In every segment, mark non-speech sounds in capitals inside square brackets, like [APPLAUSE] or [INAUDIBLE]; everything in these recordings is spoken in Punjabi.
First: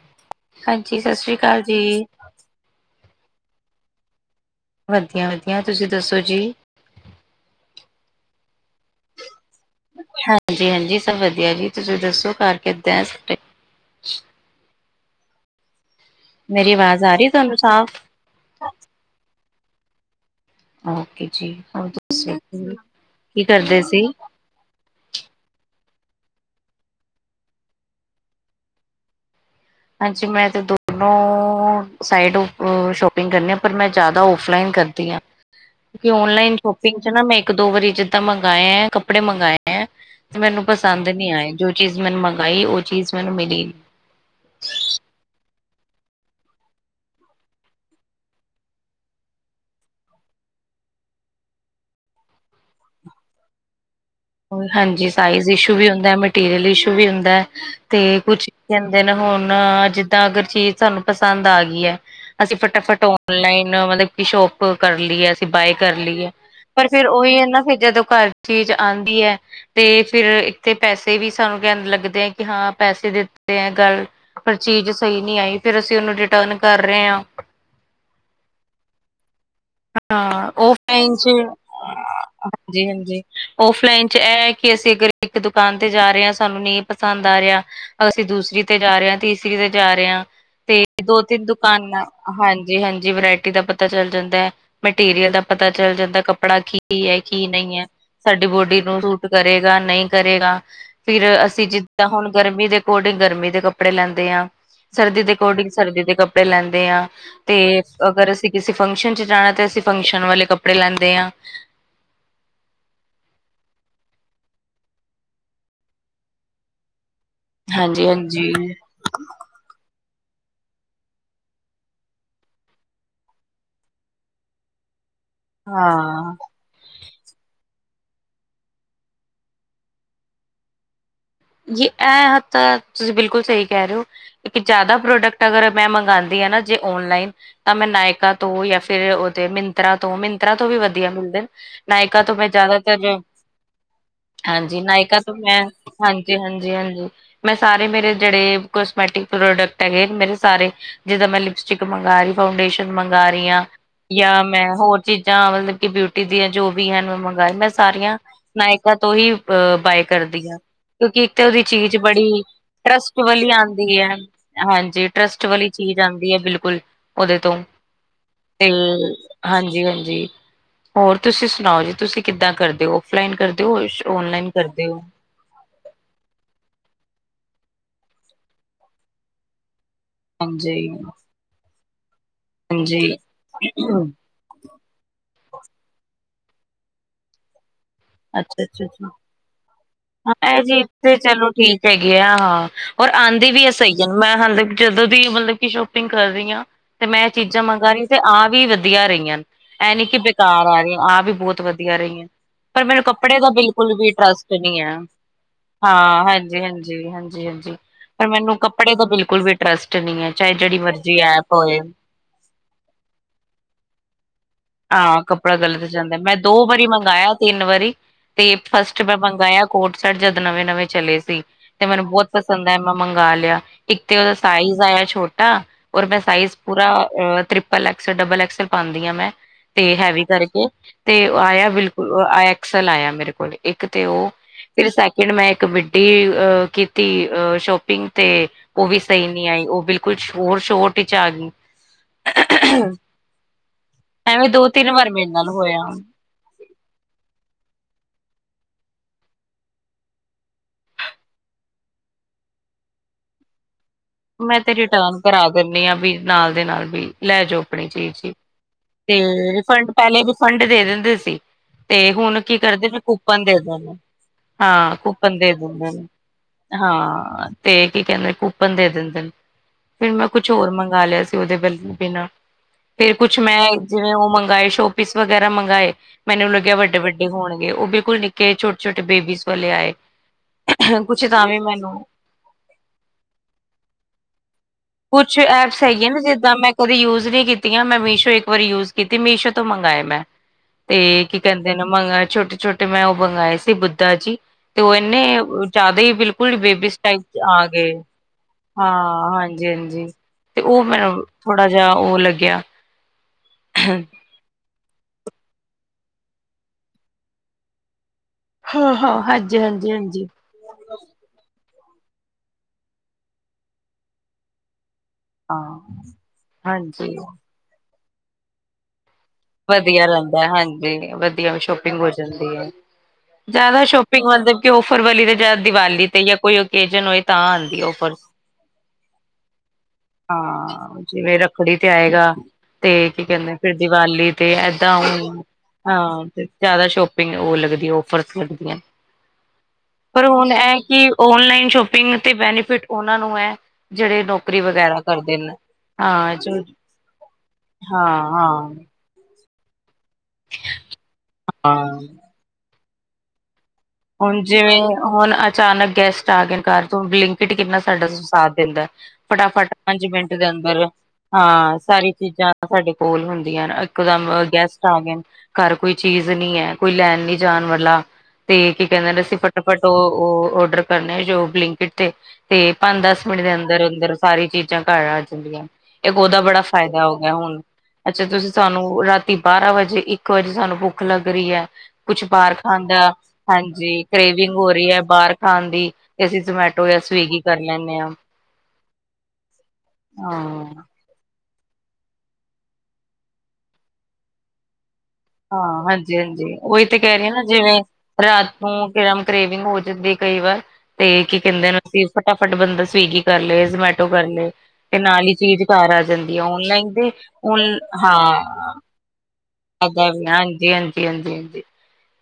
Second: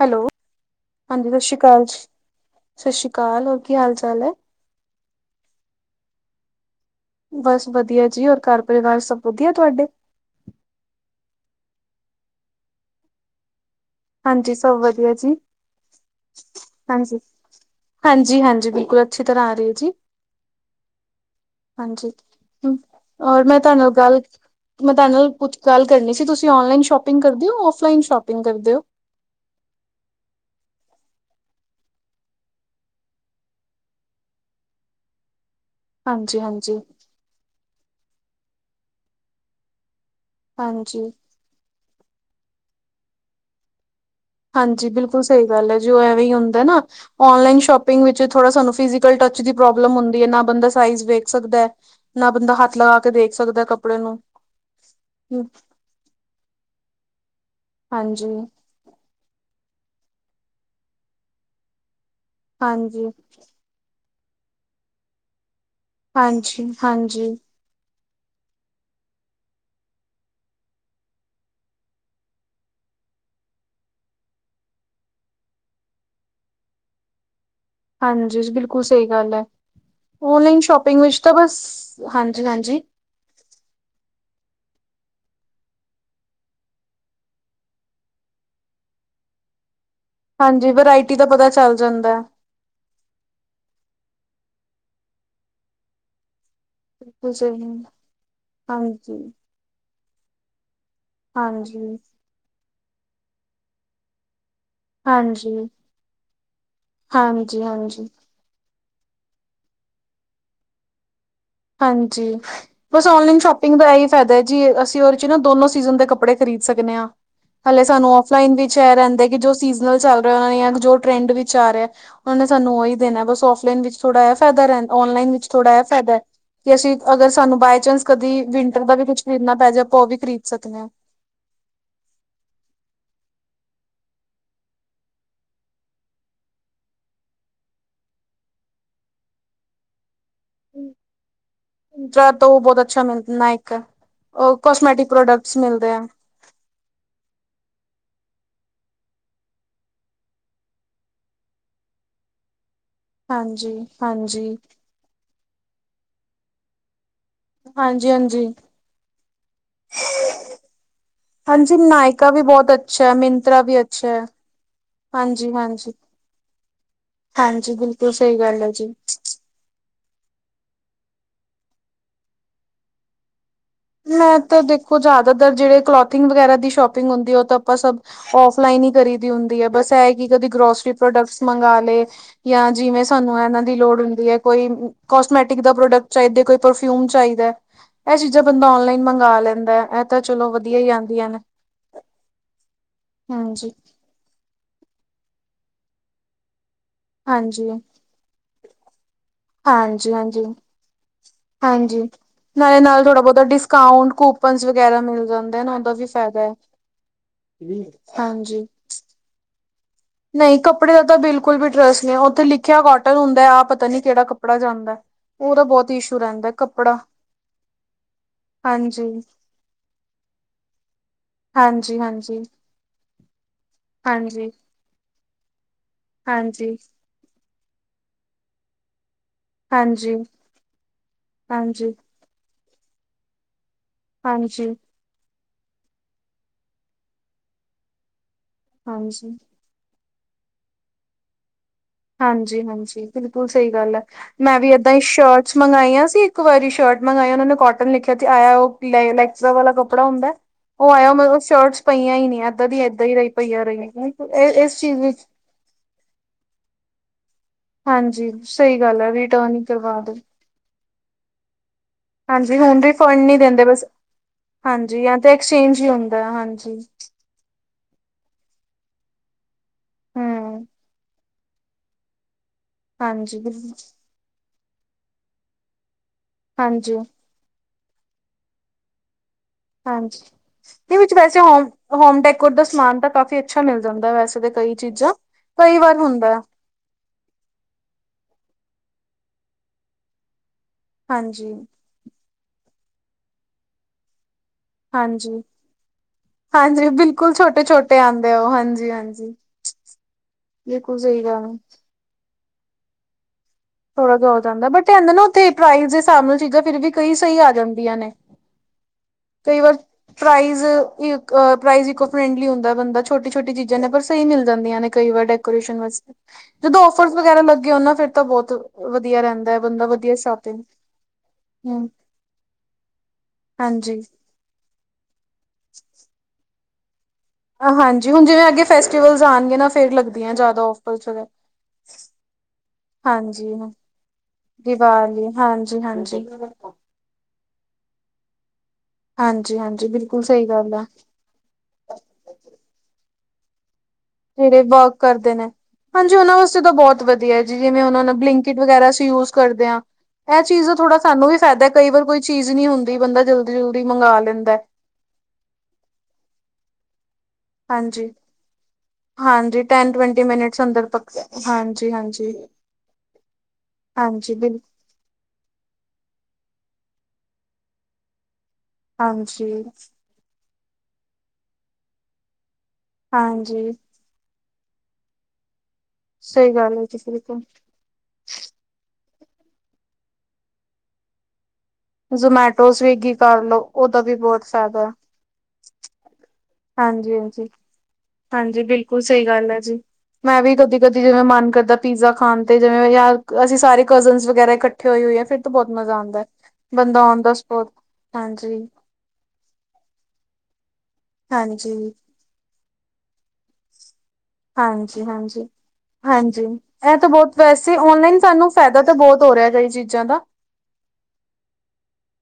ਹੈਲੋ, ਹਾਂਜੀ ਸਤਿ ਸ਼੍ਰੀ ਅਕਾਲ ਜੀ, ਸਤਿ ਸ਼੍ਰੀ ਅਕਾਲ ਹੋਰ ਕੀ ਹਾਲ ਚਾਲ ਹੈ। ਵਧੀਆ, ਵਧੀਆ ਤੁਸੀਂ ਦੱਸੋ ਜੀ। ਬਸ ਵਧੀਆ ਜੀ ਹੋਰ ਘਰ ਪਰਿਵਾਰ ਸਭ ਵਧੀਆ ਤੁਹਾਡੇ ਹਾਂਜੀ, ਹਾਂਜੀ ਸਭ ਵਧੀਆ ਜੀ ਤੁਸੀਂ ਦੱਸੋ ਘਰ ਕਿੱਦਾਂ ਹੈ ਸਾਡੇ ਹਾਂਜੀ ਸਭ ਵਧੀਆ ਜੀ ਮੇਰੀ ਆਵਾਜ਼ ਆ ਹਾਂਜੀ, ਰਹੀ ਤੁਹਾਨੂੰ ਸਾਫ਼ ਹਾਂਜੀ, ਹਾਂਜੀ ਬਿਲਕੁਲ ਅੱਛੀ ਤਰਾਂ ਆ ਰਹੀ ਹੈ ਜੀ। ਓਕੇ ਜੀ। ਹੋਰ ਹਾਂਜੀ ਦੱਸੋ ਕੀ ਹੋਰ ਮੈਂ ਤੁਹਾਡੇ ਕਰਦੇ ਨਾਲ ਸੀ ਗੱਲ ਮੈਂ ਤੁਹਾਡੇ ਨਾਲ ਕੁਛ ਗੱਲ ਕਰਨੀ ਸੀ। ਤੁਸੀਂ ਔਨਲਾਈਨ ਸ਼ੋਪਿੰਗ ਕਰਦੇ ਹੋ ਔਫਲਾਈਨ ਸ਼ੋਪਿੰਗ ਕਰਦੇ ਹੋ। ਹਾਂਜੀ ਮੈਂ ਤਾਂ ਦੋਨੋਂ ਸਾਈਡ ਸ਼ੋਪਿੰਗ ਕਰਨੀ ਹ ਪਰ ਮੈਂ ਜ਼ਿਆਦਾ ਔਫਲਾਈਨ ਕਰਦੀ ਹਾਂ। [INAUDIBLE] ਕਿਉਂ ਔਨਲਾਈਨ ਹਾਂਜੀ, ਸ਼ੋਪਿੰਗ ਚ ਨਾ ਮੈਂ ਇੱਕ ਦੋ ਵਾਰੀ ਜਿੱਦਾਂ ਮੰਗਾਇਆ ਹੈ, ਕੱਪੜੇ ਮੰਗਵਾਏ ਹੈ ਤੇ ਮੈਨੂੰ ਪਸੰਦ ਹਾਂਜੀ ਨਹੀ ਆਏ ਜੋ ਚੀਜ਼ ਮੈਨੂੰ ਮੰਗਾਈ ਉਹ ਚੀਜ਼ ਮੈਨੂੰ ਮਿਲੀ ਨਹੀਂ। ਹਾਂਜੀ ਬਿਲਕੁਲ ਸਹੀ ਗੱਲ ਹੈ, ਜੀ ਉਹ ਐਵੇਂ ਹੀ ਹੁੰਦਾ ਨਾ ਔਨਲਾਈਨ ਸ਼ੋਪਿੰਗ ਵਿਚ ਥੋੜਾ ਸਾਨ ਫਿਜ਼ਕਲ ਟਚ ਦੀ ਪ੍ਰੋਬਲਮ ਹੁੰਦੀ ਹੈ ਨਾ ਬੰਦਾ ਸਾਈਜ ਵੇਖ ਸਕਦਾ ਹੈ। ਨਾ ਬੰਦਾ ਹੱਥ ਲਗਾ ਕੇ ਦੇਖ ਸਕਦਾ ਕੱਪੜੇ ਨੂੰ ਹਾਂਜੀ ਸਾਈਜ਼ ਇਸ਼ੂ ਵੀ ਹੁੰਦਾ ਮਟੀਰੀਅਲ ਇਸ਼ੂ ਵੀ ਹੁੰਦਾ ਹੈ ਤੇ ਹਾਂਜੀ, ਕੁਛ ਕਹਿੰਦੇ ਨੇ ਹੁਣ ਜਿੱਦਾਂ ਅਗਰ ਚੀਜ਼ ਸਾਨੂੰ ਪਸੰਦ ਆ ਗਈ ਹੈ। ਅਸੀਂ ਫਟਾਫਟ ਹਾਂਜੀ, ਔਨਲਾਈਨ ਮਤਲਬ ਕਿ ਸ਼ੋਪ ਕਰ ਲਈ ਹੈ, ਅਸੀਂ ਬਾਏ ਕਰ ਲਈਏ ਹਾਂਜੀ, ਪਰ ਫਿਰ ਹਾਂਜੀ, ਉਹੀ ਹੈ ਨਾ ਫਿਰ ਜਦੋਂ ਘਰ ਚੀਜ਼ ਆਉਂਦੀ ਏ। ਤੇ ਫਿਰ ਇੱਥੇ ਪੈਸੇ ਵੀ ਸਾਨੂੰ ਕਹਿਣ ਲੱਗਦੇ ਹੈ। ਕਿ ਹਾਂ ਪੈਸੇ ਦਿੱਤੇ ਹੈ ਗੱਲ ਪਰ ਚੀਜ਼ ਸਹੀ ਨਹੀਂ ਆਈ ਫਿਰ ਅਸੀਂ ਉਹਨੂੰ ਰਿਟਰਨ ਕਰ ਰਹੇ ਹਾਂ। ਹਾਂਜੀ ਬਿਲਕੁਲ ਸਹੀ ਗੱਲ ਹੈ। ਹਾਂ ਔਨਲਾਈਨ ਸ਼ੋਪਿੰਗ ਔਫਲਾਈਨ ਵਿੱਚ ਚ ਤਾਂ ਬਸ ਹਾਂਜੀ, ਹਾਂਜੀ ਔਫਲਾਈਨ ਚ ਇਹ ਕਿ ਅਸੀਂ ਅਗਰ ਇੱਕ ਦੁਕਾਨ ਤੇ ਜਾ ਰਹੇ ਹਾਂ ਸਾਨੂੰ ਨਹੀਂ ਪਸੰਦ ਆ ਰਿਹਾ। ਅਸੀਂ ਦੂਸਰੀ ਤੇ ਜਾ ਰਹੇ ਹ ਤੀਸਰੀ ਤੇ ਜਾ ਰਹੇ ਹ ਹਾਂਜੀ ਤੇ ਵਰਾਇਟੀ ਦੋ ਦਾ ਤਿੰਨ ਪਤਾ ਚੱਲ ਦੁਕਾਨਾਂ ਜਾਂਦਾ ਹੈ। ਹਾਂ ਜੀ ਹਾਂਜੀ ਵਰਾਇਟੀ ਦਾ ਪਤਾ ਚੱਲ ਜਾਂਦਾ ਹੈ, ਮਟੀਰੀਅਲ ਦਾ ਪਤਾ ਚੱਲ ਜਾਂਦਾ ਕੱਪੜਾ ਕੀ ਕੀ ਹੈ ਕੀ ਤੁਸੀਂ ਨਹੀਂ ਹਾਂਜੀ, ਹੈ ਸਾਡੀ ਬੋਡੀ ਨੂੰ ਸੂਟ ਹਾਂਜੀ, ਕਰੇਗਾ ਨਹੀਂ ਕਰੇਗਾ। ਫਿਰ ਅਸੀਂ ਹਾਂਜੀ, ਜਿੱਦਾਂ ਹੁਣ ਗਰਮੀ ਦੇ ਅਕੋਰਡਿੰਗ ਗਰਮੀ ਦੇ ਕੱਪੜੇ ਲੈਂਦੇ ਆ। ਸਰਦੀ ਦੇ ਹਾਂਜੀ, ਅਕੋਰਡਿੰਗ ਸਰਦੀ ਦੇ ਕੱਪੜੇ ਲੈਂਦੇ ਆ ਤੇ ਹਾਂਜੀ। ਅਗਰ ਅਸੀਂ ਕਿਸੇ ਫੰਕਸ਼ਨ ਚ ਜਾਣਾ ਅਸੀਂ ਫੰਕਸ਼ਨ ਵਾਲੇ ਕੱਪੜੇ ਲੈਂਦੇ ਹਾਂ। ਹਾਂਜੀ। ਬਸ ਔਨਲਾਈਨ ਸ਼ੋਪਿੰਗ ਦਾ ਇਹੀ ਫਾਇਦਾ ਜੀ ਅਸੀਂ ਉਹਦੇ ਚ ਨਾ ਦੋਨੋ ਸੀਜ਼ਨ ਦੇ ਕੱਪੜੇ ਖਰੀਦ ਸਕਣੇ ਹਾਂ। ਹਲੇ ਸਾਨੂੰ ਹਾਂਜੀ-ਹਾਂਜੀ। ਔਫਲਾਈਨ ਵਿਚ ਇਹ ਰਹਿੰਦਾ ਕਿ ਜੋ ਸੀਜਨਲ ਚੱਲ ਰਿਹਾ ਜੋ ਟ੍ਰੈਂਡ ਵਿਚ ਆ ਰਿਹਾ। ਉਹੇ ਸਾਨੂੰ ਉਹੀ ਦੇਣਾ ਬਸ ਔਫਲਾਈਨ ਵਿੱਚ ਥੋੜਾ ਇਹ ਫਾਇਦਾ ਰਹ ਔਨਲਾਈਨ ਥੋੜਾ ਇਹ ਫਾਇਦਾ ਹੈ। ਹਾਂ, ਕਿ ਅਸੀਂ ਅਗਰ ਸਾਨੂੰ ਬਾਏ ਚਾਂਸ ਕਦੀ ਵਿੰਟਰ ਦਾ ਵੀ ਕੁਝ ਖਰੀਦਣਾ ਪੈ ਜਾਵੇ ਆਪਾਂ ਉਹ ਵੀ ਖਰੀਦ ਸਕਨੇ ਹਾਂ। ਜੇ ਇਹ ਹੱ ਤਾਂ ਤੁਸੀਂ ਬਿਲਕੁਲ ਸਹੀ ਕਹਿ ਰਹੇ ਹੋ। ਇੱਕ ਜ਼ਿਆਦਾ ਪ੍ਰੋਡਕਟ ਅਗਰ ਮੈਂ ਮੰਗਵਾਉਂਦੀ ਹਾਂ ਨਾ ਜੇ ਔਨਲਾਈਨ ਤਾਂ ਮੈਂ ਨਾਇਕਾ ਤੋਂ ਜਾਂ ਫਿਰ ਉਹਦੇ ਮਿੰ ਮਿੰਤਰਾ ਤੋਂ ਵੀ ਵਧੀਆ ਮਿਲਦੇ ਨਾਇਕਾ ਮਿੰਤਰਾ ਤੋਂ ਮੈਂ ਉਹ ਬਹੁਤ ਜਿਆਦਾਤਰ ਅੱਛਾ ਮਿਲ ਨਾਇਕ। ਉਹ ਹਾਂਜੀ ਕੋਸਮੈਟਿਕ ਨਾਇਕਾ ਤੋਂ ਪ੍ਰੋਡਕਟਸ ਮੈਂ ਮਿਲਦੇ ਹਾਂ। ਆ ਹਾਂਜੀ ਹਾਂਜੀ ਮੈਂ ਸਾਰੇ ਮੇਰੇ ਜਿਹੜੇ ਕੋਸਮੈਟਿਕ ਪ੍ਰੋਡਕਟ ਹੈਗੇ ਮੇਰੇ ਸਾਰੇ ਜਿੱਦਾਂ ਮੈਂ ਲਿਪਸਟਿਕ ਮੰਗਵਾ ਰਹੀ। ਫਾਊਂਡੇਸ਼ਨ ਮੰਗ ਰਹੀ ਹਾਂ ਹਾਂਜੀ ਜਾਂ ਹਾਂਜੀ ਮੈਂ ਹੋਰ ਚੀਜ਼ਾਂ ਮਤਲਬ ਕਿ ਬਿਊਟੀ ਦੀਆਂ ਜੋ ਵੀ ਹਨ ਮੈਂ ਮੰਗਵਾਏ ਮੈਂ ਹਾਂਜੀ ਸਾਰੀਆਂ ਹਾਂਜੀ ਨਾਇਕਾ ਤੋਂ ਹੀ ਅ ਬਾਏ ਕਰਦੀ ਹਾਂ। ਕਿ ਤੇ ਉਹਦੀ ਹਾਂਜੀ ਚੀਜ਼ ਨਾਇਕਾ ਵੀ ਬੜੀ ਬਹੁਤ ਅੱਛਾ ਹੈ ਟਰੱਸਟ ਵਾਲੀ ਮਿੰਤਰਾ ਵੀ ਆਉਂਦੀ ਅੱਛਾ ਹੈ ਹਾਂਜੀ ਟਰੱਸਟ ਵਾਲੀ ਚੀਜ਼ ਆਉਂਦੀ ਹੈ ਬਿਲਕੁਲ ਉਹਦੇ ਤੋਂ ਹਾਂਜੀ ਬਿਲਕੁਲ ਸਹੀ ਗੱਲ ਤੇ ਹੈ ਜੀ ਹਾਂਜੀ ਹਾਂਜੀ ਹੋਰ ਤੁਸੀਂ ਸੁਣਾਓ ਜੀ ਤੁਸੀਂ ਕਿੱਦਾਂ ਕਰਦੇ ਓ? ਓਫਲਾਈਨ ਕਰਦੇ ਹੋ ਔਨਲਾਈਨ ਕਰਦੇ ਹੋ। ਉੱਧਰ ਜਿਹੜੇ ਕਲੋਥਿੰਗ ਵਗੈਰਾ ਦੀ ਸ਼ੋਪਿੰਗ ਹੁੰਦੀ ਹੈ ਉਹ ਤਾਂ ਆਪਾਂ ਸਭ ਔਫਲਾਈਨ ਹੀ ਕਰੀ ਦੀ ਹੁੰਦੀ ਹੈ। ਬਸ ਇਹ ਏ ਕਿ ਕਦੇ ਹਾਂਜੀ, ਗਰੋਸਰੀ ਪ੍ਰੋਡਕਟਸ ਮੰਗ ਲਏ ਜਾਂ ਹਾਂਜੀ। ਜਿਵੇਂ ਸਾਨੂੰ ਇਹਨਾਂ ਦੀ ਲੋੜ ਅੱਛਾ, ਹੁੰਦੀ ਹੈ ਕੋਈ ਕੋਸਮੈਟਿਕ ਦਾ ਪ੍ਰੋਡਕਟ ਚਾਹੀਦਾ ਕੋਈ ਪਰਫਿਊਮ ਚਾਹੀਦਾ ਇਹ ਜਾਂ ਅੱਛਾ, ਬੰਦਾ ਔਨਲਾਈਨ ਅੱਛਾ। ਮੰਗਵਾ ਲੈਂਦਾ ਹੈ। ਤਾਂ ਚਲੋ ਇਹ ਵਧੀਆ ਜੀ ਹੀ ਤੇ ਆਉਂਦੀਆਂ ਨੇ ਚਲੋ ਠੀਕ ਹੈਗੇ ਆ ਹਾਂ ਰ ਆਉਂਦੀ ਵੀ ਆ ਹਾਂਜੀ ਸਹੀ। ਮੈਂ ਹਲ ਜਦੋਂ ਦੀ ਮਤਲਬ ਕਿ ਸ਼ੋਪਿੰਗ ਕਰ ਰਹੀ ਹਾਂ। ਤੇ ਮੈਂ ਇਹ ਚੀਜ਼ਾਂ ਹਾਂਜੀ ਮੰਗ ਰਹੀ ਤੇ ਆਹ ਵੀ ਵਧੀਆ ਰਹੀਆਂ ਨੇ ਇਹ ਨੀ ਹਾਂਜੀ ਕਿ ਹਾਂਜੀ ਬੇਕਾਰ ਆ ਰਹੀਆਂ ਆਹ ਵੀ ਬਹੁਤ ਵਧੀਆ ਹਾਂਜੀ ਰਹੀ ਹੈ ਨਾਲੇ ਪਰ ਮੈਨੂੰ ਨਾਲ ਥੋੜਾ ਕੱਪੜੇ ਬਹੁਤਾ ਦਾ ਬਿਲਕੁਲ ਵੀ ਡਿਸਕਾਊਂਟ ਟੈਸਟ ਕੂਪਨਸ ਨਹੀਂ। ਵਗੈਰਾ ਮਿਲ ਜਾਂਦੇ ਨੇ ਉਹਦਾ ਵੀ ਹਾਂ ਫਾਇਦਾ ਹੈ ਹਾਂਜੀ ਹਾਂਜੀ ਹਾਂਜੀ ਹਾਂਜੀ ਪਰ ਮੈਨੂੰ ਹਾਂਜੀ ਕੱਪੜੇ ਤਾਂ ਬਿਲਕੁਲ ਟੈਸਟ ਨ੍ਹੀ । ਨਹੀਂ ਕੱਪੜੇ ਦਾ ਤਾਂ ਬਿਲਕੁਲ ਵੀ ਡਰੇਸ ਨਹੀਂ ਉੱਥੇ ਲਿਖਿਆ ਵ ਅਟਰ ਹੁੰਦਾ ਆਪ ਪਤਾ ਨਹੀਂ ਕਿਹੜਾ ਕੱਪੜਾ ਜਾਂਦਾ। ਹਾਂ ਕੱਪੜਾ ਉਹਦਾ ਗਲਤ ਬਹੁਤ ਜਾਂਦਾ ਇਸ਼ੂ ਮੈਂ ਰਹਿੰਦਾ ਦੋ ਵਾਰੀ ਕੱਪੜਾ ਮੰਗਾਇਆ ਤਿੰਨ ਵਾਰੀ ਤੇ ਫਸਟ ਹਾਂਜੀ ਮੈਂ ਮੰਗਾਇਆ ਕੋਟਸੈਟ ਜਦ ਨਵੇਂ ਨਵੇਂ ਚਲੇ ਸੀ। ਤੇ ਹਾਂਜੀ ਮੈਨੂੰ ਬਹੁਤ ਹਾਂਜੀ ਪਸੰਦ ਆ ਮੈਂ ਮੰਗ ਲਿਆ ਇੱਕ ਤੇ ਉਹਦਾ ਹਾਂਜੀ ਸਾਈਜ਼ ਆਇਆ ਛੋਟਾ ਔਰ ਮੈਂ ਸਾਈਜ਼ ਹਾਂਜੀ ਪੂਰਾ ਤ੍ਰਿਪਲ ਐਕਸ ਡਬਲ ਐਕਸਲ ਪਾਉਂਦੀ ਹਾਂ ਮੈਂ ਤੇ ਹਾਂਜੀ ਹੈਵੀ ਕਰਕੇ ਤੇ ਆਇਆ ਹਾਂਜੀ ਬਿਲਕੁਲ ਐਕਸਲ ਆਇਆ ਮੇਰੇ ਕੋਲ ਇੱਕ ਤੇ ਉਹ ਹਾਂਜੀ ਫਿਰ ਸ ਮੈਂ ਇੱਕ ਬਿੱਡੀ ਅ ਕੀਤੀ ਸ਼ੋਪਿੰਗ ਤੇ ਉਹ ਵੀ ਸਹੀ ਹਾਂਜੀ ਨੀ ਆਈ ਉਹ ਬਿਲਕੁਲ ਕੁਛ ਹੋਰ ਛੋਟ ਵਿਚ ਆ ਗਈ। ਹਾਂਜੀ ਹਾਂਜੀ ਬਿਲਕੁਲ ਸਹੀ ਗੱਲ ਹੈ ਐਵੇਂ ਮੈਂ ਦੋ ਵੀ ਤਿੰਨ ਏਦਾਂ ਹੀ ਵਾਰ ਮੇਰੇ ਨਾਲ ਸ਼ਰਟਸ ਹੋਇਆ ਮੰਗਾਈਆਂ ਸੀ। ਇੱਕ ਵਾਰੀ ਸ਼ਰਟ ਮੰਗਵਾਆ ਉਹ ਨੇ ਕਟਨ ਲਿਖਿਆ ਤੇ ਆਇਆ ਉਹ ਲੈਕਸਾ ਵਾਲਾ ਕੱਪੜਾ ਹੁੰਦਾ। ਉਹ ਆਇਆ ਮਤਲਬ ਸ਼ਰਟਸ ਪਈਆਂ ਹੀ ਨਹੀਂ ਇਏਦਾਂ ਦੀ ਇਦਾਂ ਹੀ ਰਹੀ ਪਈਆਂ ਰਹੀਆਂ। ਮੈਂ ਤੇ ਇਸ ਚੀਜ਼ ਰਿਟਰਨ ਵਿੱਚ ਕਰਾ ਦਿੰਦੀ ਹਾਂ ਵੀ ਨਾਲ ਦੇ ਨਾਲ ਵੀ ਲੈ ਜਾਓ। ਆਪਣੀ ਚੀਜ਼ ਹਾਂਜੀ ਹੀ ਸਹੀ ਗੱਲ ਹੈ ਤੇ ਰਿਟਰਨ ਹੀ ਰਿਫੰਡ ਕਰਵਾ ਦੋ ਪਹਿਲੇ ਰਿਫੰਡ ਦੇ ਦਿੰਦੇ ਸੀ। ਤੇ ਹੁਣ ਹਾਂਜੀ ਕੀ ਕਰਦੇ ਨੇ ਰਿਫੰਡ ਨਹੀਂ ਕੂਪਨ ਦੇ ਦਿੰਦੇ ਬਸ ਦੋ ਹਾਂ ਹਾਂਜੀ ਜਾਂ ਤੇ ਕੂਪਨ ਦੇ ਐਕਸਚੇਂਜ ਹੀ ਦਿੰਦੇ ਨੇ ਹੁੰਦਾ ਹਾਂਜੀ ਹਾਂ। ਤੇ ਕੀ ਕਹਿੰਦੇ ਕੂਪਨ ਦੇ ਦਿੰਦੇ ਨੇ ਫਿਰ ਮੈਂ ਕੁਛ ਹੂੰ ਹੋਰ ਮੰਗਵਾ ਲਿਆ ਸੀ ਉਹਦੇ ਵ ਬਿਨਾਂ ਫੇਰ ਕੁਛ ਹਾਂਜੀ ਮੈਂ ਜਿਵੇਂ ਉਹ ਮੰਗਵਾਏ ਸ਼ੋਪੀਸ ਵਗੈਰਾ ਮੰਗਵਾਏ ਮੈਨੂੰ ਲੱਗਿਆ ਹਾਂਜੀ ਵੱਡੇ ਵੱਡੇ ਹੋਣਗੇ ਉਹ ਬਿਲਕੁਲ ਨਿੱਕੇ ਛੋਟੇ ਛੋਟੇ ਵਾਲੇ ਆਏ ਹਾਂਜੀ ਨਹੀਂ ਵਿੱਚ ਕੁਛ ਵੈਸੇ ਤਾਂ ਵੀ ਹੋਮ ਮੈਨੂੰ ਹੋਮਟੈਕ ਦਾ ਸਮਾਨ ਤਾਂ ਕਾਫ਼ੀ ਅੱਛਾ ਮਿਲ ਜਾਂਦਾ ਵੈਸੇ ਤਾਂ ਕਈ ਚੀਜ਼ਾਂ ਕੁਛ ਕਈ ਐਪਸ ਵਾਰ ਹੈਗੀਆਂ ਨਾ ਹੁੰਦਾ ਹੈ। ਜਿੱਦਾਂ ਮੈਂ ਕਦੇ ਯੂਜ ਨਹੀਂ ਕੀਤੀਆਂ ਮੈਂ ਮੀਸ਼ੋ ਇੱਕ ਵਾਰੀ ਯੂਜ ਕੀਤੀ ਮੀਸ਼ੋ ਤੋਂ ਮੰਗਵਾਏ ਮੈਂ ਤੇ ਕੀ ਹਾਂਜੀ ਕਹਿੰਦੇ ਮੰ ਛੋਟੇ ਛੋਟੇ ਮੈਂ ਉਹ ਮੰਗਵਾਏ ਸੀ ਬੁੱਧਾ ਜੀ। ਤੇ ਉਹ ਇਹੰਨੇ ਹਾਂਜੀ ਜ਼ਿਆਦਾ ਹੀ ਬਿਲਕੁਲ ਬੇਬੀ ਹਾਂਜੀ ਬਿਲਕੁਲ ਟਾਈਪ ਛੋਟੇ ਆ ਗਏ ਛੋਟੇ ਆਉਂਦੇ ਆ ਉਹ ਹਾਂਜੀ ਹਾਂ ਹਾਂਜੀ। ਹਾਂਜੀ ਤੇ ਉਹ ਬਿਲਕੁਲ ਸਹੀ ਮੈਨੂੰ ਗੱਲ ਥੋੜਾ ਜਹਾ ਉਹ ਲੱਗਿਆ ਥੋੜ੍ਹਾ ਜਿਹਾ ਹੋ ਜਾਂਦਾ ਬਟ ਕਹਦਾ ਨਾ ਉੱਥੇ ਪ੍ਰਾਈਜ਼ ਦੇ ਹਿਸਾਬ ਨਾਲ ਚੀਜ਼ਾਂ ਫਿਰ ਵੀ ਕਈ ਸਹੀ ਆ ਜਾਂਦੀਆਂ ਨੇ। ਹਾਂ ਹਾਂ। ਹਾਂਜੀ ਕਈ ਵ ਹਾਂਜੀ ਹਾਂਜੀ ਪ੍ਰਾਈਜ਼ ਅਹ ਪ੍ਰਾਈਜ਼ ਇਕੋ ਫਰੈਂਡਲੀ ਹੁੰਦਾ ਬੰਦਾ ਛੋਟੀ ਛੋਟੀ ਚੀਜ਼ਾਂ ਨੇ ਪਰ ਸਹੀ ਮਿਲ ਜਾਂਦੀਆਂ ਨੇ ਕਈ ਵਾਰ। ਹਾਂ ਜਦੋਂ ਫਰ ਹਾਂਜੀ ਵਰਾ ਲਗੇ ਫਿਰ ਬਹੁਤ ਵਧੀਆ ਰਹਿੰਦਾ। ਹੈ ਬੰਦਾ ਵਧੀਆ ਰਹਿੰਦਾ ਸ਼ੋਪਿੰਗ ਹਾਂਜੀ ਵਧੀਆ ਹੂੰ ਸ਼ੋਪਿੰਗ ਹੋ ਜਾਂਦੀ ਹੈ ਜ਼ਿਆਦਾ ਹਾਂਜੀ ਸ਼ੋਪਿੰ ਮਤਲਬ ਕਿ ਔਫਰ ਵਾਲੀ ਤੇ ਜਾਂਦ ਦੀਵਾਲੀ ਤੇ ਜਾਂ ਕੋਈ ਓਕੇਜਨ ਹੋਏ ਤਾਂ ਆਉਂਦੀ ਉਹ ਹਾਂਜੀ ਫ ਹੁਣ ਜਿਵੇਂ ਅੱਗੇ ਫੈਸਟੀਵਲਸ ਆਣਗੇ ਨਾ ਫੇਰ ਲੱਗਦੀਆਂ ਜ਼ਿਆਦਾ ਹਾਂ ਔਫਰਸ ਵਗੈਰਾ ਜਿਵੇਂ ਰੱਖੜੀ ਤੇ ਆਏਗ ਤੇ ਕੀ ਹਾਂਜੀ ਕਹਿੰਦੇ ਫਿਰ ਦੀਵਾਲੀ ਤੇ ਏਦਾਂ ਦੀਵਾਲੀ ਹਾਂਜੀ ਹਾਂ ਹਾਂਜੀ ਜਿਆਦਾ ਸ਼ੋਪਿੰਗ ਉਹ ਲੱਗਦੀ ਔਫਰਸ ਲੱਗਦੀਆਂ। ਹਾਂਜੀ ਹਾਂਜੀ ਬਿਲਕੁਲ ਪਰ ਸਹੀ ਹੁਣ ਗੱਲ ਇਹ ਆ। ਕਿ ਓਨਲਾਈਨ ਸ਼ੋਪਿੰਗ ਤੇ ਬੈਨੀਫਿਟ ਉਹਨਾਂ ਨੂੰ ਹੈ ਜਿਹੜੇ ਨੌਕਰੀ ਵਗੈਰਾ ਕਰਦੇ ਨੇ। ਹਾਂਜੀ ਉਹ ਹਾਂ ਵਾਸਤੇ ਜੋ ਤਾਂ ਬਹੁਤ ਵਧੀਆ ਜੀ ਜਿਵੇ ਉਹ ਹਾਂ ਹਾਂ ਬਲਿੰਕਟ ਵਗੈਰਾ ਯੂਜ ਕਰਦੇ ਹ ਇਹ ਚੀਜ਼ ਥੋੜਾ ਸਾਨੂੰ ਵੀ ਫਾਇਦਾ ਕਈ ਹਾਂ ਵਾਰ ਕੋਈ ਚੀਜ਼ ਨੀ ਹੁੰਦੀ ਬੰਦਾ ਜਲਦੀ ਜਲਦੀ ਮੰਗ ਹੁਣ ਜਿਵੇਂ ਹੁਣ ਅਚਾਨਕ ਗੈਸਟ ਆ ਗਏ ਘਰ ਤੋਂ ਵਿੰਕ ਟ ਕਿੰਨਾ ਸਾਡਾ ਹਾਂਜੀ ਸਾਥ ਦਿੰਦਾ ਹਾਂਜੀ ਫਟਾਫਟ ਟੈਨ ਪੰਜ ਟਵੰਟੀ ਮਿੰਟ ਦੇ ਮਿੰਟਸ ਅੰਦਰ ਪ ਹਾਂ ਹਾਂਜੀ ਸਾਰੀ ਹਾਂਜੀ। ਚੀਜ਼ਾਂ ਸਾਡੇ ਕੋਲ ਹੁੰਦੀਆਂ ਇਕਦਮ ਹਾਂਜੀ ਬਿਲ ਗੈਸਟ ਆ ਗ ਘਰ ਕੋਈ ਚੀਜ਼ ਨਹੀਂ ਹੈ ਕੋਈ ਲੈਣ ਨੀ ਜਾਣ ਵਾਲਾ। ਤੇ ਕੀ ਕਹਿੰਦੇ ਅਸੀਂ ਹਾਂਜੀ ਫਟਾਫਟ ਉਹ ਓਡਰ ਕਰਨੇ ਆ ਜੋ ਲਿੰਕਡ ਤੇ ਤੇ ਪੰਜ ਦਸ ਮਿੰਟ ਦੇ ਹਾਂਜੀ। ਅੰਦਰ ਅੰਦਰ ਸਾਰੀ ਚੀਜ਼ਾਂ ਘਰ ਆ ਜਾਂਦੀਆਂ। ਇੱਕ ਉਹਦਾ ਸਹੀ ਬੜਾ ਗੱਲ ਹੈ ਜੀ ਫਾਇਦਾ ਹੋ ਗਿਆ ਬਿਲਕੁਲ ਹੁਣ ਅੱਛਾ ਤੁਸੀਂ ਸਾਨੂੰ ਰਾਤੀ ਬਾਰਾਂ ਵਜੇ ਇੱਕ ਵਜੇ ਸਾਨੂੰ ਭੁੱਖ ਲੱਗ ਰਹੀ ਹੈ। ਕੁਛ ਬਾਹਰ ਜ਼ੋਮੈਟੋ ਖਾਨ ਦਾ ਸਵੀਗੀ ਕਰ ਲੋ ਉਹਦਾ ਹਾਂਜੀ ਵੀ ਬਹੁਤ ਕਰੇਵਿੰਗ ਹੋ ਰਹੀ ਫਾਇਦਾ। ਹੈ ਬਾਹਰ ਖਾਣ ਦੀ ਅਸੀਂ ਜਾਂ ਹਾਂਜੀ ਸਵੀਗੀ ਹਾਂਜੀ ਕਰ ਲੈਂਦੇ ਹਾਂ। ਹਾਂਜੀ ਬਿਲਕੁਲ ਸਹੀ ਗੱਲ ਹੈ ਜੀ ਮੈਂ ਵੀ ਕਦੀ ਹਾਂ। ਕਦੀ ਦੀ ਜਿਵੇਂ ਮਨ ਕਰਦਾ ਪੀਜ਼ਾ ਖਾਣ ਤੇ ਜਿਵੇਂ ਯਾਰ ਅਸੀਂ ਸਾਰੇ ਕਜ਼ਨ ਵਗੈਰਾ ਇਕੱਠੇ ਹੋਏ ਹੋਏ ਹੈ। ਫਿਰ ਤਾਂ ਬਹੁਤ ਹਾਂ ਮਜ਼ਾ ਹਾਂਜੀ ਆਉਂਦਾ ਹਾਂਜੀ ਉਹੀ ਤੇ ਬੰਦਾ ਕਹਿ ਔਨ ਰਹੀ ਹ ਦਾ ਨਾ ਸਪੋਟ ਜਿਵੇਂ ਰਾਤ ਹਾਂਜੀ ਨੂੰ ਕਰੇਵਿੰਗ ਹੋ ਜਾਂਦੀ ਕਈ ਵਾਰ ਤੇ ਕੀ ਕਹਿੰਦੇ। ਹਾਂਜੀ ਫਟਾਫਟ ਬੰਦਾ ਸਵੀਗੀ ਕਰ ਲਏਮੈ ਤੋਂ ਕਰ ਲਏ ਤੇ ਹਾਂਜੀ ਨਾਲ ਹੀ ਹਾਂਜੀ ਚੀਜ਼ ਘਰ ਆ ਜਾਂਦੀ ਹਾਂਜੀ ਆ ਓਨਲਾਈਨ ਇਹ ਤਾਂ ਤੇ ਬਹੁਤ ਵੈਸੇ ਔਨਲਾਈਨ ਹਾਂ। ਸਾਨੂੰ ਫਾਇਦਾ ਤਾਂ ਬਹੁਤ ਹੋ ਰਿਹਾ ਕਈ ਚੀਜਾਂ ਵੀ ਹਾਂਜੀ ਹਾਂਜੀ ਹਾਂਜੀ ਹਾਂਜੀ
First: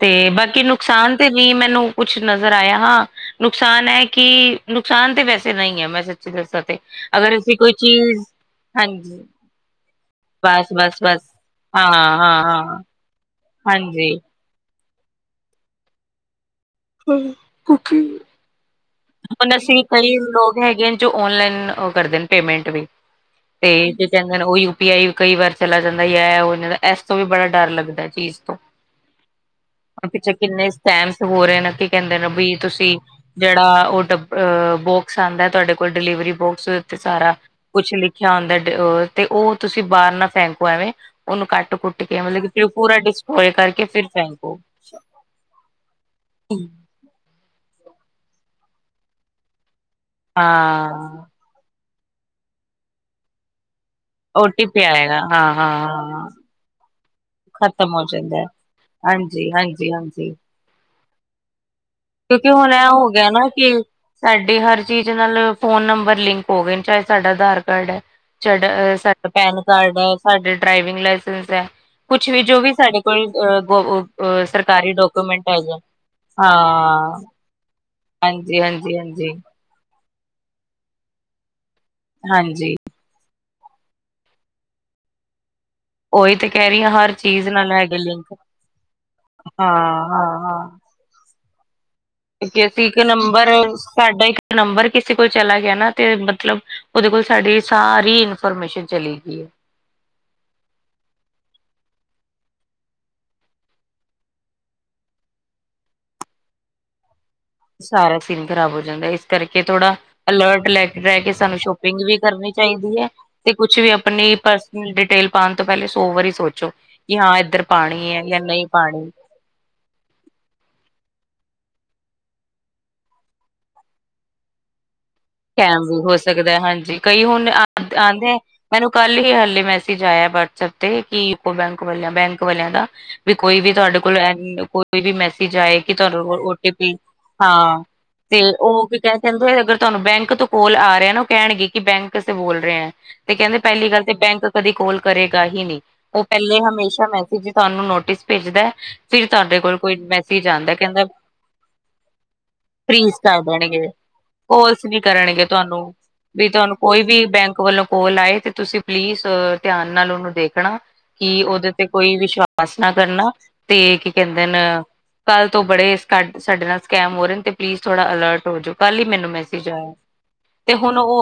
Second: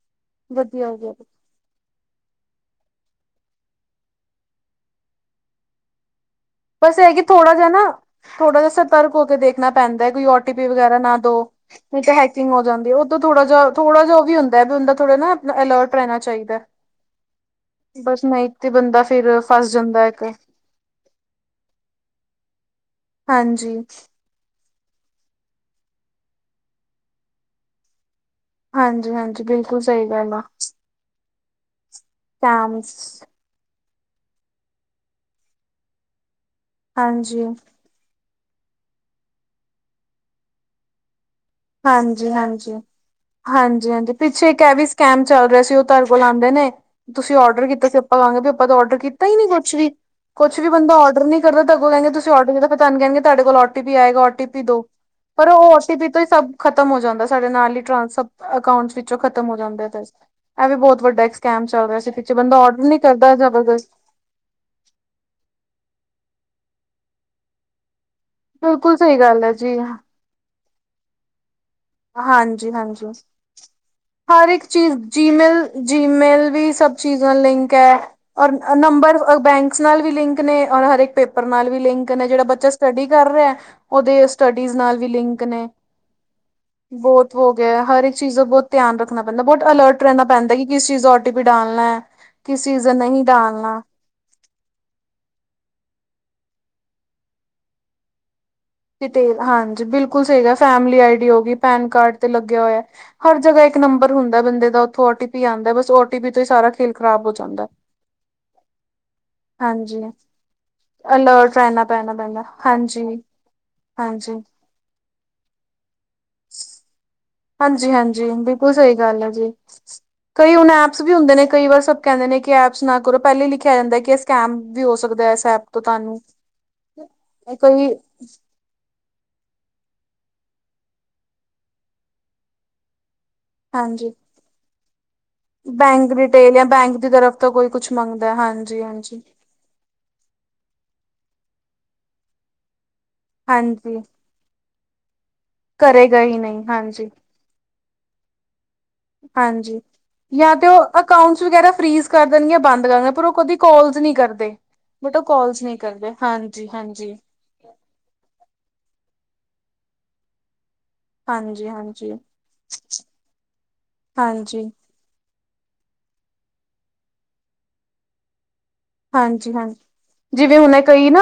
ਤੇ ਬਾਕੀ ਵਧੀਆ ਹੋ ਗਿਆ ਨੁਕਸਾਨ ਤੇ ਵੀ ਮੈਨੂੰ ਕੁਛ ਨਜ਼ਰ ਆਇਆ ਹਾਂ। ਨੁਕਸਾਨ ਹੈ ਕਿ ਨੁਕਸਾਨ ਤਾਂ ਵੈਸੇ ਨਹੀਂ ਹੈ ਮੈਂ ਸੱਚੀ ਦੱਸਾਂ ਬਸ ਇਹ ਕਿ ਅਗਰ ਥੋੜਾ ਅਸੀਂ ਜਿਹਾ ਕੋਈ ਨਾ ਚੀਜ਼ ਥੋੜਾ ਜਿਹਾ ਸਤਰਕ ਹਾਂਜੀ ਹੋ ਕੇ ਦੇਖਣਾ ਪੈਂਦਾ ਹੈ ਕੋਈ ਓ ਟੀ ਪੀ ਬਸ ਵਗੈਰਾ ਬਸ ਨਾ ਬਸ। ਦੋ ਹਾਂ ਨਹੀਂ ਤਾਂ ਹਾਂ। ਹੈਕਿੰਗ ਹੋ ਹਾਂ ਜਾਂਦੀ ਉਹ ਥੋੜਾ ਜਾ ਥੋੜਾ ਹਾਂਜੀ ਜਹਾ ਉਹ ਵੀ ਹੁੰਦਾਦਾ ਥੋੜਾ ਅਲਰਟ ਰਹਿਣਾ ਚਾਹੀਦਾ ਹੈ। ਬਸ ਨਹੀਂ ਤੇ ਬੰਦਾ ਫੇਰ ਹੁਣ ਫਸ ਅਸੀਂ ਜਾਂਦਾ ਕਈ ਇੱਕ ਲੋਕ ਹੈਗੇ ਨੇ ਜੋ ਓਨਲਾਈਨ ਕਰਦੇ ਨੇ ਪੇਮੈਂਟ ਵੀ ਹਾਂਜੀ ਤੇ ਕਹਿੰਦੇ ਉਹ ਯੂ ਪੀ ਆਈ ਕਈ ਵਾਰ ਚਲਾ ਜਾਂਦਾ ਹੈ ਉਹ ਜਾਂਦਾ ਇਸ ਤੋਂ ਵੀ ਬੜਾ ਡਰ ਲੱਗਦਾ ਚੀਜ਼ ਤੋਂ ਹਾਂਜੀ ਹਾਂਜੀ ਬਿਲਕੁਲ ਸਹੀ ਗੱਲ ਆ। ਸਹਿਮਸ ਹੋ ਰਹੇ ਨੇ ਕੀ ਕਹਿੰਦੇ ਨੇ ਵੀ ਕੈਮਸ ਤੁਸੀਂ ਜਿਹੜਾ ਉਹ ਬੋਕਸ ਆਉਂਦਾ ਤੁਹਾਡੇ ਕੋਲ ਡਿਲੀਵਰੀ ਬੋਕਸ ਉਤੇ ਸਾਰਾ ਹਾਂਜੀ ਕੁਛ ਲਿਖ ਚਾਨਡ ਤੇ ਉਹ ਤੁਸੀਂ ਬਾਹਰ ਨਾਲ ਫੈਂਕੂ ਐਵੇਂ ਉਹਨੂੰ ਕੁੱਟ ਕੇ ਹਾਂਜੀ ਮਤਲਬ ਕਿ ਫਿਰ ਹਾਂਜੀ ਪੂਰਾ ਡਿਸਟ੍ਰੋਏ ਕਰਕੇ ਹਾਂਜੀ ਫਿਰ ਹਾਂਜੀ ਪਿੱਛੇ ਫੈਂਕੋ ਇੱਕ ਇਹ ਵੀ ਸਕੈਮ ਚੱਲ ਰਿਹਾ ਸੀ ਉਹ ਤੁਡ ਕੋਲ ਆਉਂਦੇ ਨੇ। ਤੁਸੀਂ ਔਡਰ ਕੀਤਾ ਸੀ ਆਪਾਂ ਕਹਾਂਗੇ ਵੀ ਆਪਾਂ ਤਾਂ ਡਰ ਕੀਤਾ ਹੀ ਨੀ ਕੁੱਛ ਵੀ ਕੁਛ ਵੀ ਬੰਦਾ ਔਡਰ ਹਾਂ ਨੀ [INAUDIBLE] ਓ ਟੀ ਪੀ ਆਏਗਾ ਓ ਟੀ ਪੀ ਦੋ ਆਏਗਾ ਪਰ ਹਾਂ ਉਹ ਓ ਹਾਂ ਟੀ ਪੀ ਤੋਂ ਹੀ ਹਾਂ ਸਭ ਖਤਮ ਹੋ ਜਾਂਦਾ ਸਾਡੇ ਨਾਲ ਹੀ ਖਤਮ ਟਾਂ ਹੋ ਜਾਂਦਾ ਅਟਸ ਵਿਚੋਂ ਖਤਮ ਹਾਂਜੀ ਹੋ ਜਾਂਦੇ। ਹਾਂਜੀ ਹਾਂਜੀ ਇਹ ਵੀ ਬਹੁਤ ਵੱਡਾ ਇੱਕ ਸਕੈਮ ਚੱਲ ਰਿਹਾ ਸੀ ਪ ਬੰਦਾ ਰਡਰ ਨੀ ਕਰਦਾ ਜਬਰਦਸਤ ਸਾਡੀ ਹਰ ਚੀਜ਼ ਨਾਲ ਫੋਨ ਨੰਬਰ ਲਿੰਕ ਹੋ ਗਏ ਚਾਹੇ ਸਾਡਾ ਆਧਾਰ ਕਾਰਡ ਹੈ। ਸਾਡਾ ਬਿਲਕੁਲ ਸਹੀ ਸਾਡਾ ਗੱਲ ਹੈ ਪੈਨ ਜੀ ਕਾਰਡ ਆ ਸਾਡੇ ਡਰਾਈਵਿੰਗ ਲਾਇਸੈਂਸ ਆ। ਕੁਛ ਵੀ ਜੋ ਹਾਂਜੀ ਵੀ ਸਾਡੇ ਹਾਂਜੀ ਕੋਲ ਹਰ ਇੱਕ ਸਰਕਾਰੀ ਚੀਜ਼ ਡਾਕੂਮੈਂਟ ਜੀਮੇਲ ਹੈਗੇ ਜੀਮੇਲ ਵੀ ਸਭ ਹਾਂ। ਚੀਜ਼ ਨਾਲ ਲਿੰਕ ਹੈ ਔਰ ਹਾਂਜੀ ਹਾਂਜੀ ਨੰਬਰ ਹਾਂਜੀ ਬੈਂਕਸ ਨਾਲ ਵੀ ਲਿੰਕ ਨੇ ਔਰ ਹਰੇਕ ਪੇਪਰ ਨਾਲ ਵੀ ਲਿੰਕ ਨੇ ਜਿਹੜਾ ਬੱਚਾ ਹਾਂਜੀ ਸਟੱਡੀ ਕਰ ਰਿਹਾ ਆ, ਉਹਦੇ ਸਟੱਡੀਜ਼ ਨਾਲ ਵੀ ਲਿੰਕ ਨੇ ਉਹੀ ਤੇ ਕਹਿ ਰਹੀ ਹਾਂ ਹਰ ਬਹੁਤ ਚੀਜ਼ ਹੋ ਨਾਲ ਗਿਆ ਹੈਗੇ ਹਰ ਇੱਕ ਲਿੰਕ ਚੀਜ਼ ਦਾ ਬਹੁਤ ਧਿਆਨ ਰੱਖਣਾ ਪੈਂਦਾ, ਬਹੁਤ ਹਾਂ ਅਲਰਟ ਰਹਿਣਾ ਹਾਂ ਪੈਂਦਾ ਕਿ ਕਿਸ ਚੀਜ਼ ਦਾ ਵੀ ਡਾਲਣਾ ਐ। ਕੇ ਅਸੀਂ ਇੱਕ ਨੰਬਰ ਸਾਡਾ ਇੱਕ ਨੰਬਰ ਕਿਸੇ ਕੋਲ ਚਲਾ ਗਿਆ ਨਾ ਤੇ, ਮਤਲਬ ਉਹਦੇ ਕੋਲ ਸਾਡੀ ਸਾਰੀ ਇਨਫੋਰਮੇਸ਼ਨ ਚਲੀ ਗਈ ਹੈ ਹਾਂਜੀ ਬਿਲਕੁਲ ਸਹੀ ਗੱਲ ਐ, ਫੈਮਲੀ ਆਈ ਡੀ ਹੋ ਗਈ, ਪੈਨ ਕਾਰਡ ਤੇ ਲੱਗਿਆ ਹੋਇਆ ਐ। ਹਰ ਜਗ੍ਹਾ ਇੱਕ ਨੰਬਰ ਹੁੰਦਾ ਬੰਦੇ ਦਾ, ਉਥੋਂ ਓ ਟੀ ਪੀ ਆਂਦਾ ਬਸ ਓ ਟੀ ਪੀ ਤੋਂ ਹੀ ਸਾਰਾ ਖੇਲ ਖਰਾਬ ਹੋ ਜਾਂਦਾ। ਸਾਰਾ ਸੀਨ ਖ਼ਰਾਬ ਹੋ ਜਾਂਦਾ, ਇਸ ਕਰਕੇ ਥੋੜ੍ਹਾ ਹਾਂਜੀ ਅਲਰਟ ਲੈ ਕੇ ਰਹਿ ਕੇ ਅਲਰਟ ਸਾਨੂੰ ਰਹਿਣਾ ਸ਼ੋਪਿੰਗ ਪੈਣਾ ਵੀ ਪੈਂਦਾ ਕਰਨੀ ਚਾਹੀਦੀ ਹਾਂਜੀ। ਹੈ। ਤੇ ਕੁਛ ਵੀ ਹਾਂਜੀ ਆਪਣੀ ਪਰਸਨਲ ਡਿਟੇਲ ਪਾਉਣ ਤੋਂ ਪਹਿਲੇ ਸੌ ਵਾਰੀ ਸੋਚੋਂ। ਹਾਂਜੀ ਹਾਂਜੀ, ਬਿਲਕੁਲ ਸਹੀ ਗੱਲ ਐ ਜੀ। ਕਈ ਹੁਣ ਐਪਸ ਵੀ ਹੁੰਦੇ ਨੇ ਕਈ ਵਾਰ ਸਭ ਕਹਿੰਦੇ ਨੇ ਕਿ ਐਪਸ ਨਾ ਕਰੋ ਪਹਿਲਾਂ ਹੀ ਲਿਖਿਆ ਜਾਂਦਾ, ਕਿ ਇਹ ਸਕੈਮ ਵੀ ਹੋ ਸਕਦਾ ਐ। ਕੈਮ ਵੀ ਹੋ ਸਕਦਾ, ਹਾਂਜੀ, ਕਈ ਹੁਣ ਕੋਈ ਆਉਂਦੇ ਮੈਨੂੰ ਕੱਲ ਹੀ ਹਾਲੇ ਮੈਸੇਜ ਆਇਆਂ ਵਟਸਐਪ ਤੇ ਕਿ ਯੂਕੋ ਬੈਂਕ ਵਾਲਿਆਂ ਬੈਂਕ ਵਾਲਿਆਂ ਦਾ ਵੀ ਕੋਈ ਵੀ ਤੁਹਾਡੇ ਹਾਂਜੀ ਕੋਲ ਕੋਈ ਵੀ ਮੈਸੇਜ ਜਾਏ ਕਿ ਬੈਂਕ ਤੁਹਾਨੂੰ ਡਿਟੇਲ ਜਾਂ ਓਟੀ ਪੀ ਬੈਂਕ ਦੀ ਤਰਫ ਤੋਂ ਕੋਈ ਹਾਂ, ਕੁਛ ਮੰਗਦਾ ਤੇ ਹਾਂਜੀ ਉਹ ਕੀ ਕਹਿ ਹਾਂਜੀ ਦਿੰਦੇ ਅਗਰ ਤੁਹਾਨੂੰ ਬੈਂਕ ਤੋਂ ਕੋਲ ਆ ਰਿਹਾ ਨਾ, ਉਹ ਕਹਿਣਗੇ ਕਿ ਬੈਂਕੇ ਸੇ ਬੋਲ ਰਹੇ ਐ, ਤੇ ਕਹਿੰਦੇ ਪਹਿਲੀ ਗੱਲ ਹਾਂਜੀ ਤੇ ਬੈਂਕ ਕਦੀ ਕੋਲ ਕਰੇਗਾ ਹੀ ਨੀ, ਕਰੇਗਾ ਉਹ ਹੀ ਪਹਿਲੇ ਨਹੀਂ ਹਮੇਸ਼ਾ ਹਾਂਜੀ ਮੈਸੇਜ ਚ ਤੁਹਾਨੂੰ ਨੋਟਿਸ ਭੇਜਦਾ। ਫਿਰ ਤੁਹਾਡੇ ਕੋਲ ਹਾਂਜੀ ਕੋਈ ਮੈਸੇਜ ਜਾਂ ਤੇ ਆਂਦਾ, ਉਹ ਕਹਿੰਦਾ ਅਕਾਊਂਟਸ ਵਗੈਰਾ ਫਰੀਜ਼ ਕਰ ਦੇਣਗੇ ਬੰਦ ਦੇਣਗੇ ਫਰੀਜ਼ ਪਰ ਉਹ ਕਰ ਕਦੀ ਦੇਣਗੇ। ਕਾਲਸ ਨਹੀਂ ਕਰਦੇ। ਫੋਰਸ ਵੀ ਬਟ ਉਹ ਕਰਨਗੇ, ਕਾਲਸ ਨਹੀਂ ਤੁਹਾਨੂੰ ਕਰਦੇ ਵੀ ਹਾਂਜੀ ਤੁਹਾਨੂੰ ਕੋਈ ਹਾਂਜੀ ਵੀ ਬੈਂਕ ਵੱਲੋਂ ਕੋਲ ਆਏ ਤੇ ਤੁਸੀਂ ਪਲੀਜ਼ ਧਿਆਨ ਨਾਲ ਉਹਨੂੰ ਦੇਖਣਾ। ਕਿ ਹਾਂਜੀ ਉਹਦੇ ਤੇ ਹਾਂਜੀ ਕੋਈ ਵਿਸ਼ਵਾਸ ਨਾ ਕਰਨਾ, ਤੇ ਕੀ ਕਹਿੰਦੇ ਹਾਂਜੀ ਨੇ ਕੱਲ੍ਹ ਤੋਂ ਬੜੇ ਸਾਡੇ ਨਾਲ ਸਕੈਮ ਹੋ ਰਹੇ ਨੇ, ਤੇ ਪਲੀਜ਼ ਥੋੜਾ ਅਲਰਟ ਹੋ ਜਾਓ। ਕੱਲ ਹੀ ਮੈਨੂੰ ਮੈਸ ਹਾਂ ਜਿਵੇਂ ਹੁਣ ਕਈ ਨਾ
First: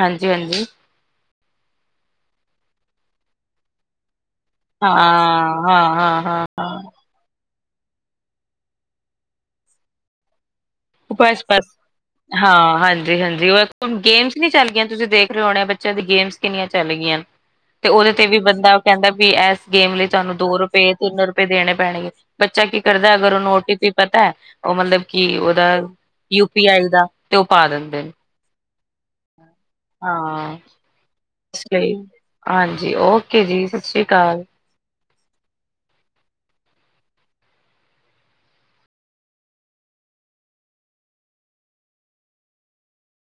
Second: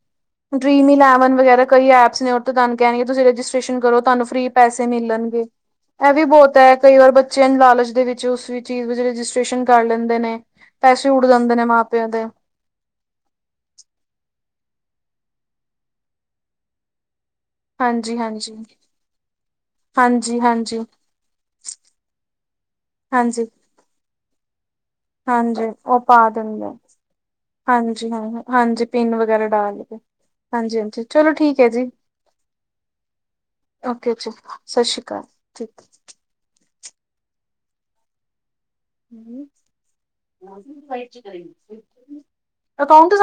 ਹਾਂਜੀ ਹਾਂਜੀ ਡਰੀਮ ਇਲੈਵਨ ਵਗੈਰਾ ਕਈ ਐਪ ਨੇ ਤੇ ਤੁਹਾਨੂੰ ਕਹਿਣਗੇ, ਤੁਸੀ ਰਜਿਸਟ੍ਰੇਸ਼ਨ ਕਰੋ ਤੁਹਾਨੂੰ ਫ੍ਰਰੀ ਪੈਸੇ ਹਾਂ ਮਿਲਣਗੇ, ਹਾਂ ਇਹ ਹਾਂ ਵੀ ਹਾਂ ਬਹੁਤ ਐ ਹਾਂ ਕਈ ਵਾਰ ਬੱਚੇ ਬੱਚਿਆਂ ਨੂੰ ਲਾਲਚ ਦੇ ਵਿੱਚ ਉਸ ਚੀਜ਼ ਦੇ ਵਿਚ ਰਜਿਸਟ੍ਰੇਸ਼ਨ ਕਰ ਲੈਂਦੇ ਨੇ। ਪੈਸੇ ਉੱਡ ਜਾਂਦੇ ਨੇ ਮਾਂ ਪਿਓ ਦੇ [UNINTELLIGIBLE] ਹਾਂ ਹਾਂਜੀ ਹਾਂਜੀ ਉਹ ਗੇਮਸ ਨੀ ਚੱਲ ਗਿਆ, ਤੁਸੀਂ ਦੇਖ ਰਹੇ ਹੋਣੇ ਬੱਚਿਆਂ ਦੀ ਗੇਮਸ ਕਿੰਨੀਆਂ ਚੱਲ ਗਈਆਂ। ਤੇ ਉਹਦੇ ਹਾਂਜੀ ਤੇ ਵੀ ਹਾਂਜੀ ਬੰਦਾ ਕਹਿੰਦਾ ਵੀ, ਇਸ ਗੇਮ ਲਈ ਤੁਹਾਨੂੰ ਹਾਂਜੀ ਦੋ ਹਾਂਜੀ ਰੁਪਏ ਤਿੰਨ ਰੁਪਏ ਦੇਣੇ ਪੈਣਗੇ। ਬੱਚਾ ਕੀ ਕਰਦਾ, ਅਗਰ ਹਾਂਜੀ ਉਹਨੂੰ ਓਟੀ ਪੀ ਪਤਾ ਹੈ ਉਹ ਮਤਲਬ ਕਿ ਉਹਦਾ ਹਾਂਜੀ ਉਹ ਪਾ ਯੂ ਪੀ ਦਿੰਦੇ ਆਈ ਦਾ ਤੇ ਉਹ ਪਾ ਦਿੰਦੇ ਹਾਂਜੀ ਨੇ ਹਾਂ ਹਾਂਜੀ, ਪਿੰਨ ਵਗੈਰਾ ਡਾਲ ਕੇ, ਹਾਂ ਹਾਂਜੀ ਹਾਂਜੀ। ਚਲੋ ਠੀਕ ਇਸ ਹੈ ਜੀ, ਲਈ ਹਾਂਜੀ ਓਕੇ ਜੀ ਸਤਿ ਸ੍ਰੀ ਓਕੇ ਜੀ ਅਕਾਲ। ਸਤਿ ਸ਼੍ਰੀ ਅਕਾਲ ਠੀਕ ਐ। [UNINTELLIGIBLE]